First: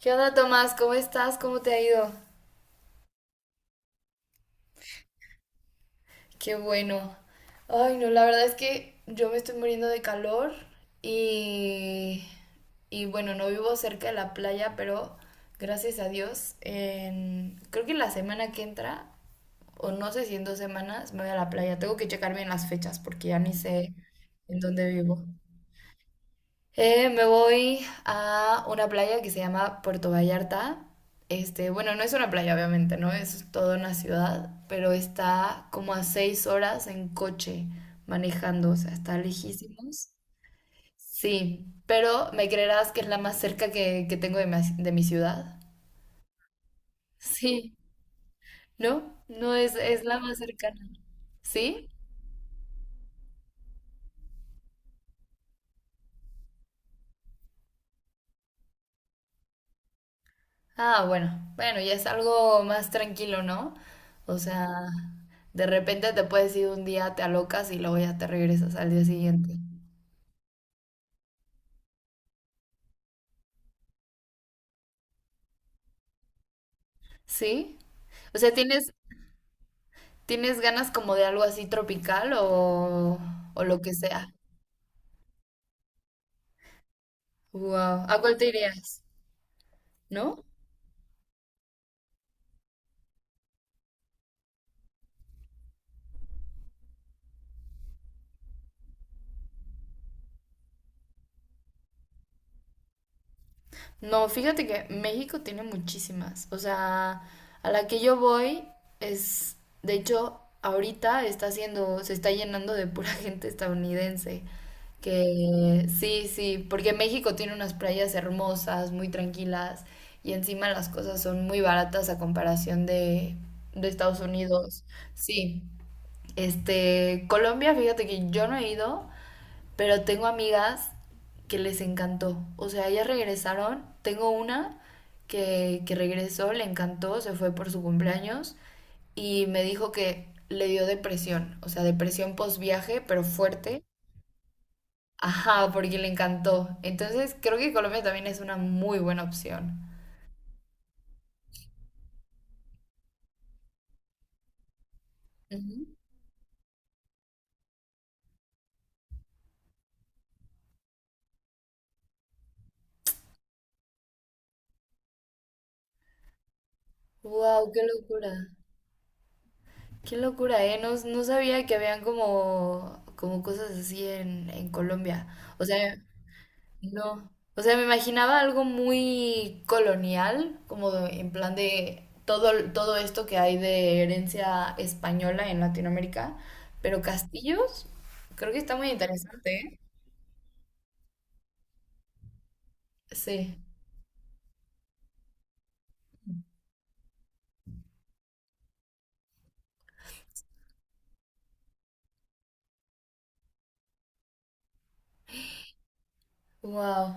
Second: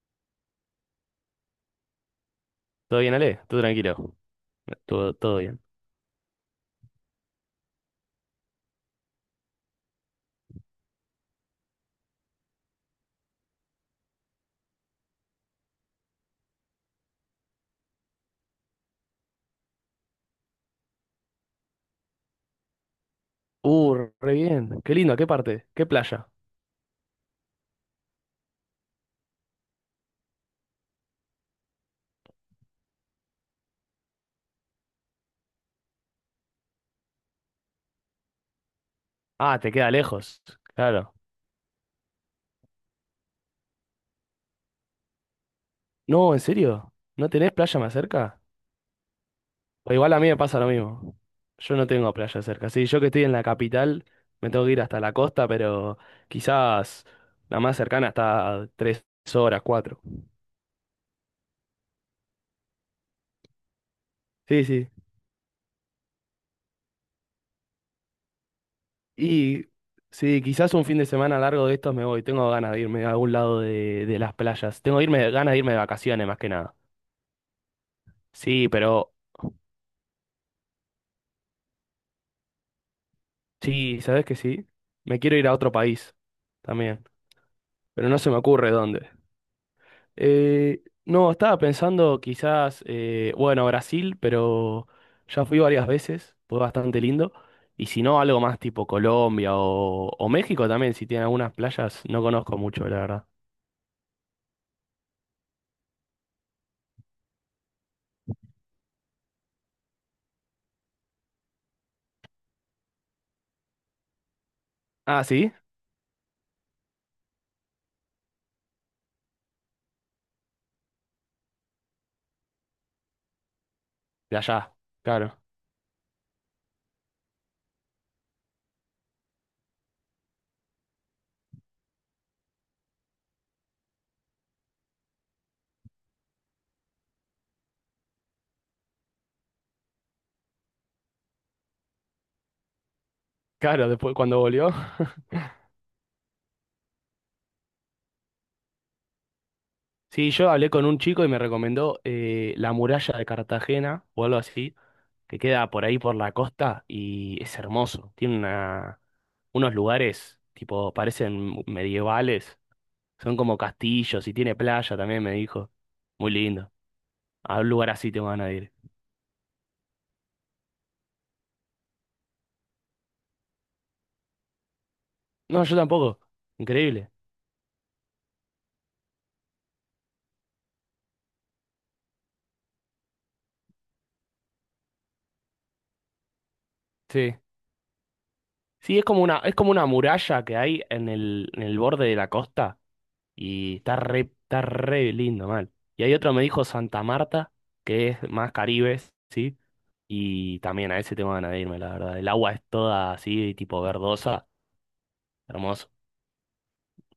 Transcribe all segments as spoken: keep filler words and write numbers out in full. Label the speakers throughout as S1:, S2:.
S1: ¿Qué onda, Tomás? ¿Cómo estás? ¿Cómo te ha ido?
S2: ¿Todo bien, Ale? Tú tranquilo. Todo, todo bien.
S1: Qué bueno. Ay, no, la verdad es que yo me estoy muriendo de calor y, y bueno, no vivo cerca de la playa, pero gracias a Dios, en- creo que la semana que entra, o no sé si en dos semanas, me voy a la playa. Tengo que checar bien las fechas porque ya ni sé
S2: Uh, re
S1: en
S2: bien.
S1: dónde
S2: Qué lindo,
S1: vivo.
S2: ¿qué parte? ¿Qué playa?
S1: Eh, me voy a una playa que se llama Puerto Vallarta. Este, bueno, no es una playa, obviamente, ¿no? Es toda una ciudad, pero está como a seis horas en coche manejando, o sea, está
S2: Ah, te queda
S1: lejísimos.
S2: lejos. Claro.
S1: Sí, pero me creerás que es la más cerca que, que tengo de mi, de mi ciudad.
S2: No, ¿en serio? ¿No tenés
S1: Sí,
S2: playa más cerca?
S1: ¿no? No es,
S2: O
S1: es
S2: igual
S1: la
S2: a mí me
S1: más
S2: pasa lo
S1: cercana.
S2: mismo. Yo no
S1: ¿Sí?
S2: tengo playa cerca. Sí, yo que estoy en la capital, me tengo que ir hasta la costa, pero quizás la más cercana está a tres horas, cuatro.
S1: Ah, bueno, bueno, ya es algo más tranquilo, ¿no? O
S2: Sí,
S1: sea,
S2: sí.
S1: de repente te puedes ir un día, te alocas y luego ya te regresas al día siguiente.
S2: Y sí, quizás un fin de semana largo de estos me voy. Tengo ganas de irme a algún lado de, de las playas. Tengo irme, ganas de irme de vacaciones más que nada.
S1: ¿Sí? O sea,
S2: Sí,
S1: ¿tienes,
S2: pero
S1: tienes ganas como de algo así tropical o, o lo que
S2: sí, ¿sabes
S1: sea?
S2: qué sí? Me quiero ir a otro país también,
S1: Wow.
S2: pero no
S1: ¿A
S2: se
S1: cuál
S2: me
S1: te
S2: ocurre
S1: irías?
S2: dónde.
S1: ¿No?
S2: Eh, no, estaba pensando quizás, eh, bueno, Brasil, pero ya fui varias veces, fue bastante lindo. Y si no, algo más tipo Colombia o, o México también, si tiene algunas playas, no conozco mucho, la verdad.
S1: No, fíjate que México tiene muchísimas. O sea, a la que yo voy es, de hecho, ahorita está haciendo, se está llenando de pura gente estadounidense.
S2: Ah, sí,
S1: Que sí, sí, porque México tiene unas playas hermosas, muy tranquilas, y encima las cosas son muy baratas a comparación de, de Estados
S2: de allá,
S1: Unidos.
S2: claro.
S1: Sí, este, Colombia, fíjate que yo no he ido, pero tengo amigas que les encantó. O sea, ellas regresaron. Tengo una que, que regresó, le encantó, se fue por su cumpleaños y me dijo que le dio depresión. O sea, depresión post viaje, pero fuerte.
S2: Claro, después cuando volvió.
S1: Ajá, porque le encantó. Entonces, creo que Colombia también es una muy buena opción.
S2: Sí, yo hablé con un chico y me recomendó eh, la muralla de Cartagena o algo así, que queda
S1: Ujú.
S2: por ahí por la costa y es hermoso. Tiene una, unos lugares, tipo, parecen medievales, son como castillos y tiene playa también, me dijo. Muy lindo. A un
S1: Wow, qué
S2: lugar así te
S1: locura.
S2: van a ir.
S1: Qué locura, ¿eh? No, no sabía que habían como, como cosas así en, en Colombia. O
S2: No,
S1: sea,
S2: yo tampoco. Increíble.
S1: no, o sea, me imaginaba algo muy colonial, como de- en plan de todo, todo esto que hay de herencia española en Latinoamérica, pero
S2: Sí.
S1: castillos, creo que está muy
S2: Sí, es como una, es
S1: interesante,
S2: como
S1: ¿eh?
S2: una muralla que hay en el, en el borde de la costa.
S1: Sí,
S2: Y está re, está re lindo, mal. Y hay otro, me dijo Santa Marta, que es más caribes, ¿sí? Y también a ese tengo ganas de irme, la verdad. El agua es toda así, tipo verdosa, hermoso.
S1: wow.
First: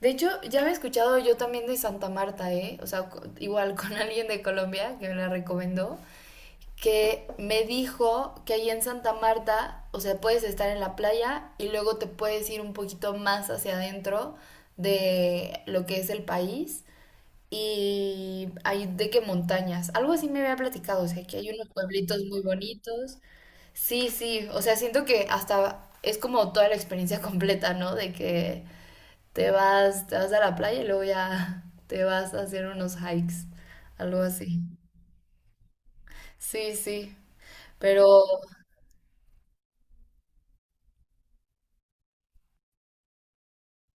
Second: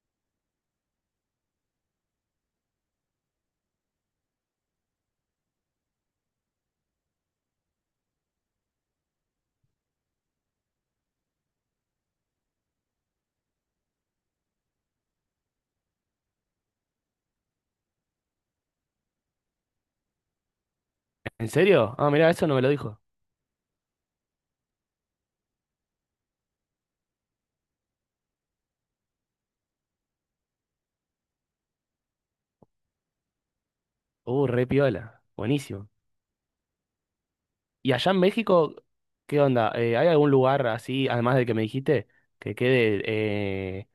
S1: De hecho, ya había escuchado yo también de Santa Marta, ¿eh? O sea, co- igual con alguien de Colombia que me la recomendó, que me dijo que ahí en Santa Marta, o sea, puedes estar en la playa y luego te puedes ir un poquito más hacia adentro de lo que es el país y hay de qué montañas. Algo así me había platicado, o sea, que
S2: ¿En
S1: hay unos
S2: serio? Ah,
S1: pueblitos
S2: mirá,
S1: muy
S2: eso no me lo dijo.
S1: bonitos. Sí, sí, o sea, siento que hasta es como toda la experiencia completa, ¿no? De que te vas, te vas a la playa y luego ya te vas a hacer unos hikes, algo
S2: Uh,
S1: así.
S2: re piola. Buenísimo.
S1: Sí, sí,
S2: ¿Y
S1: pero
S2: allá en México, qué onda? Eh, ¿hay algún lugar así, además del que me dijiste, que quede, eh,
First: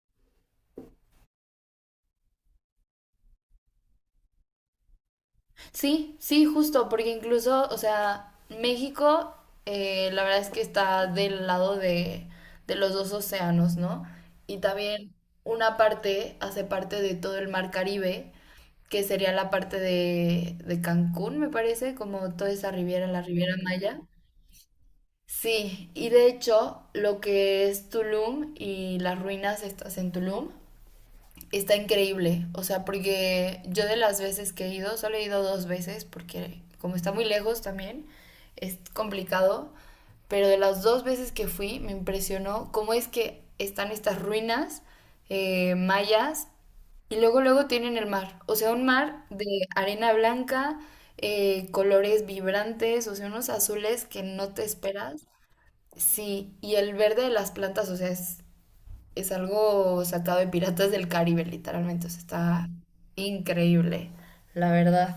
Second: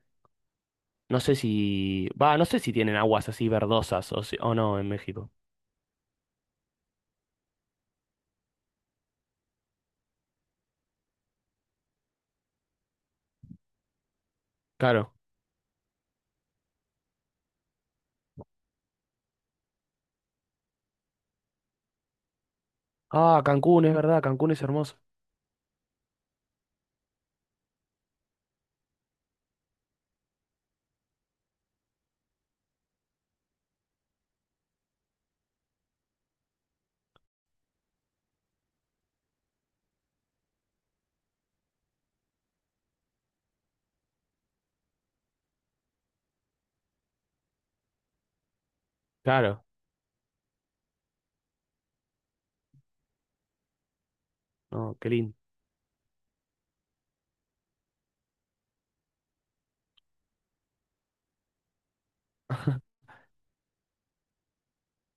S2: no sé si, va, no sé si tienen aguas así verdosas o, si- o no en México?
S1: sí, sí, justo, porque incluso, o sea, México, eh, la verdad es que está del lado de, de los dos océanos, ¿no? Y también
S2: Claro.
S1: una parte hace parte de todo el mar Caribe, que sería la parte de, de Cancún, me parece, como toda esa riviera, la
S2: Ah,
S1: Riviera
S2: Cancún, es
S1: Maya.
S2: verdad, Cancún es hermoso.
S1: Sí, y de hecho, lo que es Tulum y las ruinas estas en Tulum está increíble. O sea, porque yo de las veces que he ido, solo he ido dos veces, porque como está muy lejos también, es complicado. Pero de las dos veces que fui, me impresionó cómo es que están estas ruinas eh, mayas y luego, luego tienen el mar. O sea, un mar de
S2: Claro.
S1: arena blanca, eh, colores vibrantes, o sea, unos azules que no te
S2: No, qué
S1: esperas.
S2: lindo.
S1: Sí, y el verde de las plantas, o sea, es es algo sacado de Piratas del Caribe, literalmente. O sea, está increíble, la verdad.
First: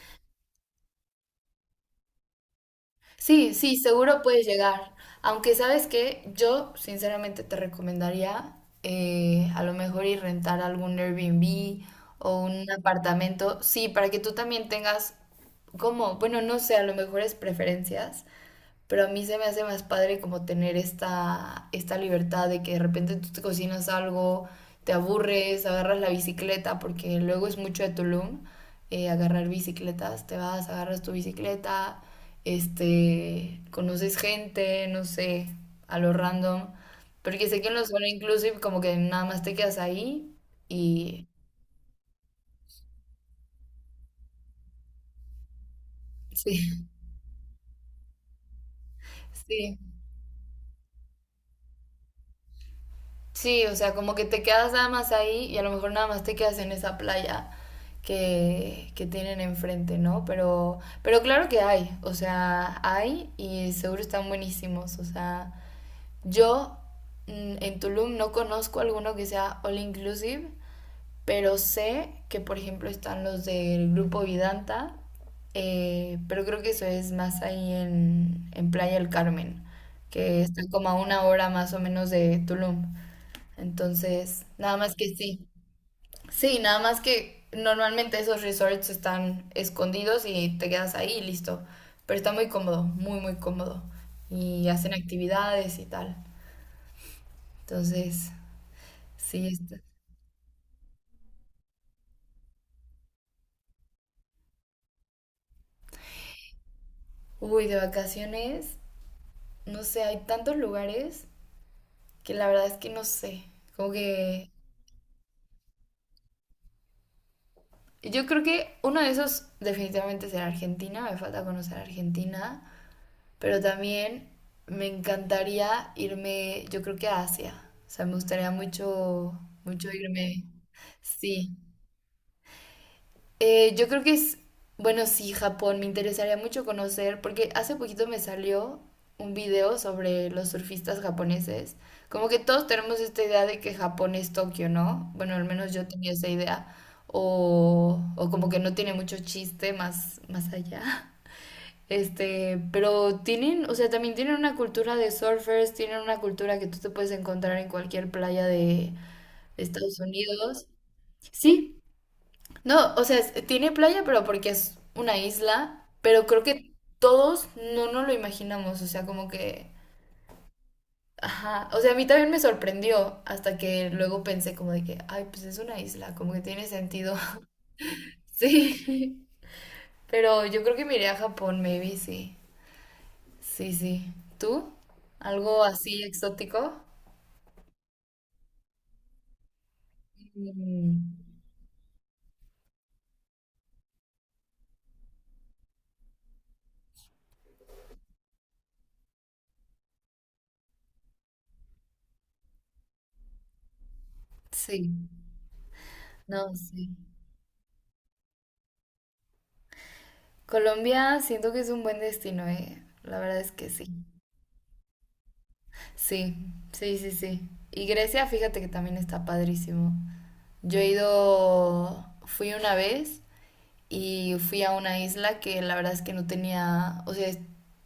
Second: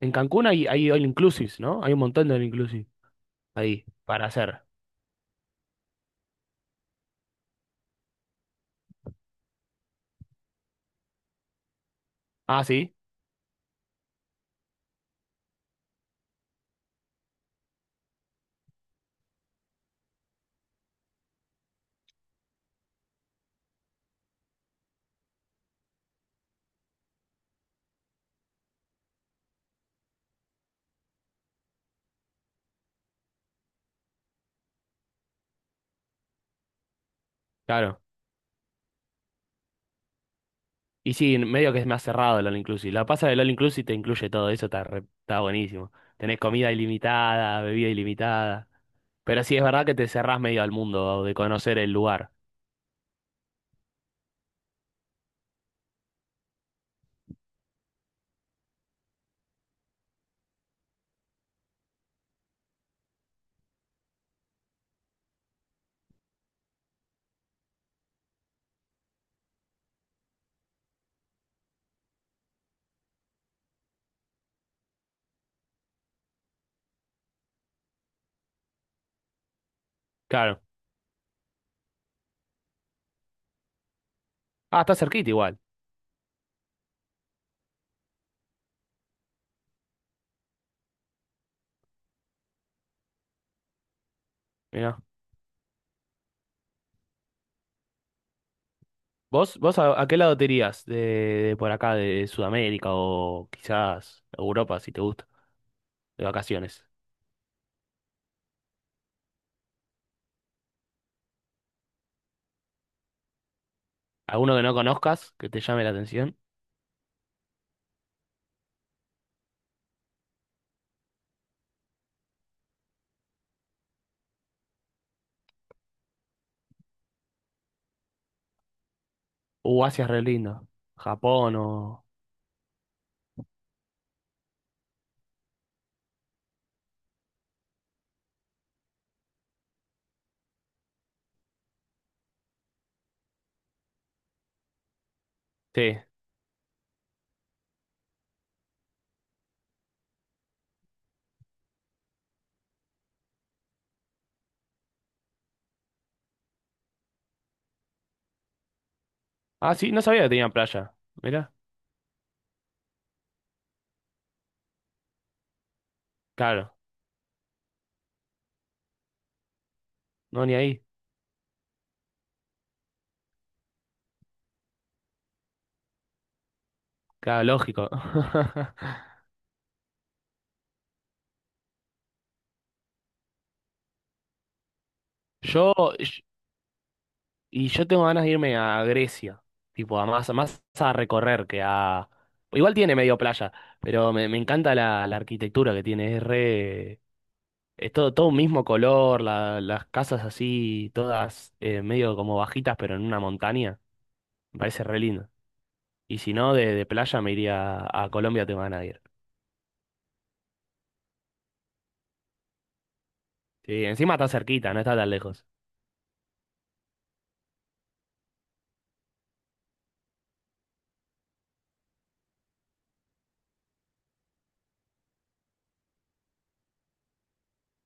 S2: En Cancún hay, hay all inclusives, ¿no? Hay un montón de all inclusive
S1: Sí, sí,
S2: ahí
S1: seguro
S2: para
S1: puedes
S2: hacer.
S1: llegar. Aunque sabes que yo sinceramente te recomendaría eh, a lo mejor ir rentar algún Airbnb o
S2: Ah,
S1: un
S2: sí,
S1: apartamento. Sí, para que tú también tengas como, bueno, no sé, a lo mejor es preferencias. Pero a mí se me hace más padre como tener esta, esta libertad de que de repente tú te cocinas algo, te aburres, agarras la bicicleta, porque luego es mucho de Tulum eh, agarrar bicicletas, te vas, agarras tu bicicleta, este, conoces gente, no sé, a lo random, porque sé que en los
S2: claro.
S1: All Inclusive como que nada más te quedas ahí
S2: Y
S1: y
S2: sí, en medio que es más cerrado el all inclusive. La pasa del all inclusive te incluye todo eso, está, re- está buenísimo. Tenés comida
S1: sí,
S2: ilimitada, bebida ilimitada. Pero sí es
S1: sí.
S2: verdad que te cerrás medio al mundo de conocer el lugar.
S1: Sí, o sea, como que te quedas nada más ahí y a lo mejor nada más te quedas en esa playa que, que tienen enfrente, ¿no? Pero, pero claro que hay, o sea, hay y seguro están buenísimos, o sea, yo mm, en Tulum no conozco alguno que sea all inclusive, pero sé que por ejemplo están los del grupo Vidanta, eh, pero creo que eso es más ahí en, en Playa del Carmen, que
S2: Claro.
S1: está como a una hora más o menos de Tulum. Entonces, nada
S2: Ah,
S1: más
S2: está
S1: que
S2: cerquita
S1: sí.
S2: igual.
S1: Sí, nada más que normalmente esos resorts están escondidos y te quedas ahí y listo. Pero está muy cómodo, muy, muy cómodo. Y hacen
S2: Mirá.
S1: actividades y tal. Entonces, sí,
S2: ¿Vos, vos
S1: está.
S2: a, a qué lado te irías de, de por acá, de Sudamérica o quizás Europa, si te gusta, de vacaciones?
S1: Uy, de vacaciones, no sé, hay tantos lugares que la verdad es que no sé. Como que
S2: ¿Alguno que no conozcas que te llame la atención?
S1: yo creo que uno de esos definitivamente será Argentina, me falta conocer Argentina. Pero también me encantaría irme, yo creo que a Asia. O sea, me gustaría mucho,
S2: Uh,
S1: mucho
S2: Asia es re
S1: irme.
S2: lindo.
S1: Sí.
S2: ¿Japón o...?
S1: Eh, yo creo que es, bueno, sí, Japón, me interesaría mucho conocer, porque hace poquito me salió un video sobre los surfistas japoneses. Como que todos tenemos esta idea de que Japón es Tokio, ¿no? Bueno, al menos yo
S2: Sí.
S1: tenía esa idea. O, o como que no tiene mucho chiste más, más allá. Este, pero tienen, o sea, también tienen una cultura de surfers, tienen una cultura que tú te puedes encontrar en cualquier playa de
S2: Ah, sí,
S1: Estados
S2: no sabía que tenía
S1: Unidos.
S2: playa. Mirá.
S1: Sí, no, o sea, es- tiene playa, pero porque es una isla, pero creo que
S2: Claro.
S1: todos no nos lo imaginamos, o sea, como que,
S2: No, ni ahí.
S1: ajá, o sea, a mí también me sorprendió hasta que luego pensé como de que, ay, pues es una isla, como que tiene sentido.
S2: Claro, lógico.
S1: Sí, pero yo creo que me iré a Japón, maybe, sí. Sí, sí. ¿Tú? ¿Algo
S2: Yo...
S1: así
S2: yo-
S1: exótico?
S2: Y yo tengo ganas de irme a Grecia. Tipo, a más, más a
S1: Mm,
S2: recorrer que a... Igual tiene medio playa, pero me, me encanta la, la arquitectura que tiene. Es re... Es todo, todo un mismo color, la- las casas así, todas eh, medio como bajitas, pero en una montaña. Me parece re
S1: sí,
S2: lindo. Y si no,
S1: no,
S2: de, de
S1: sí.
S2: playa me iría a, a Colombia, tengo ganas de ir.
S1: Colombia siento que es un buen destino, eh. La verdad es que
S2: Sí,
S1: sí.
S2: encima está cerquita, no está tan lejos.
S1: Sí, sí, sí, sí. Y Grecia, fíjate que también está padrísimo. Yo he ido, fui una vez y fui a una isla que la verdad es que no tenía, o sea,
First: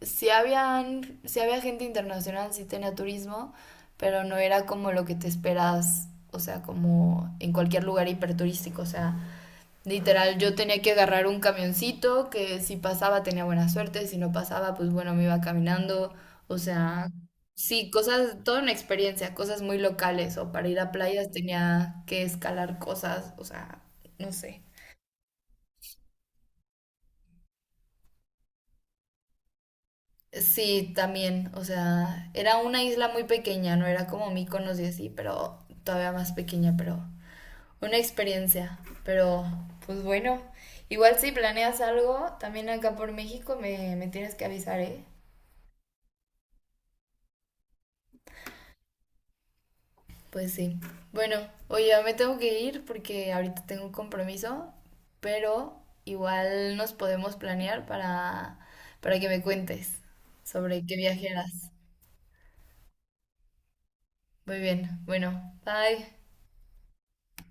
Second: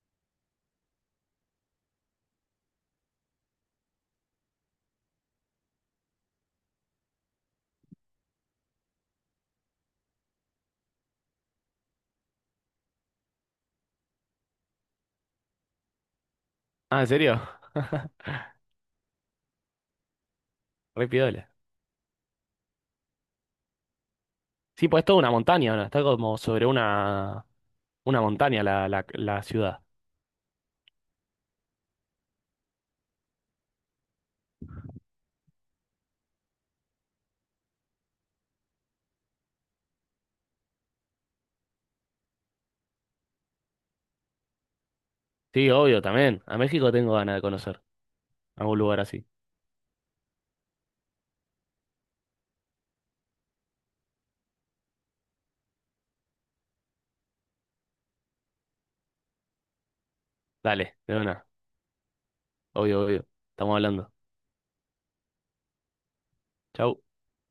S1: sí habían, sí había gente internacional, sí tenía turismo, pero no era como lo que te esperas, o sea, como en cualquier lugar hiperturístico, o sea, literal yo tenía que agarrar un camioncito que si pasaba tenía buena suerte, si no pasaba, pues bueno, me iba caminando, o
S2: Ah,
S1: sea,
S2: ¿en serio?
S1: sí, cosas, toda una experiencia, cosas muy locales, o para ir a
S2: Re
S1: playas
S2: piola.
S1: tenía que escalar cosas, o sea, no sé.
S2: Sí, pues es toda una montaña, ¿no? Está como sobre una, una montaña la, la, la ciudad.
S1: Sí, también, o sea, era una isla muy pequeña, no era como Mykonos y así, pero todavía más pequeña, pero una experiencia, pero pues bueno, igual si planeas algo, también acá por México me, me tienes que avisar, ¿eh?
S2: Sí, obvio, también. A México tengo ganas de conocer algún lugar así.
S1: Pues sí. Bueno, oye, ya me tengo que ir porque ahorita tengo un compromiso, pero igual nos podemos planear para, para, que me cuentes sobre qué
S2: Dale, de
S1: viaje.
S2: una. Obvio, obvio. Estamos hablando.
S1: Muy bien, bueno, bye.
S2: Chau.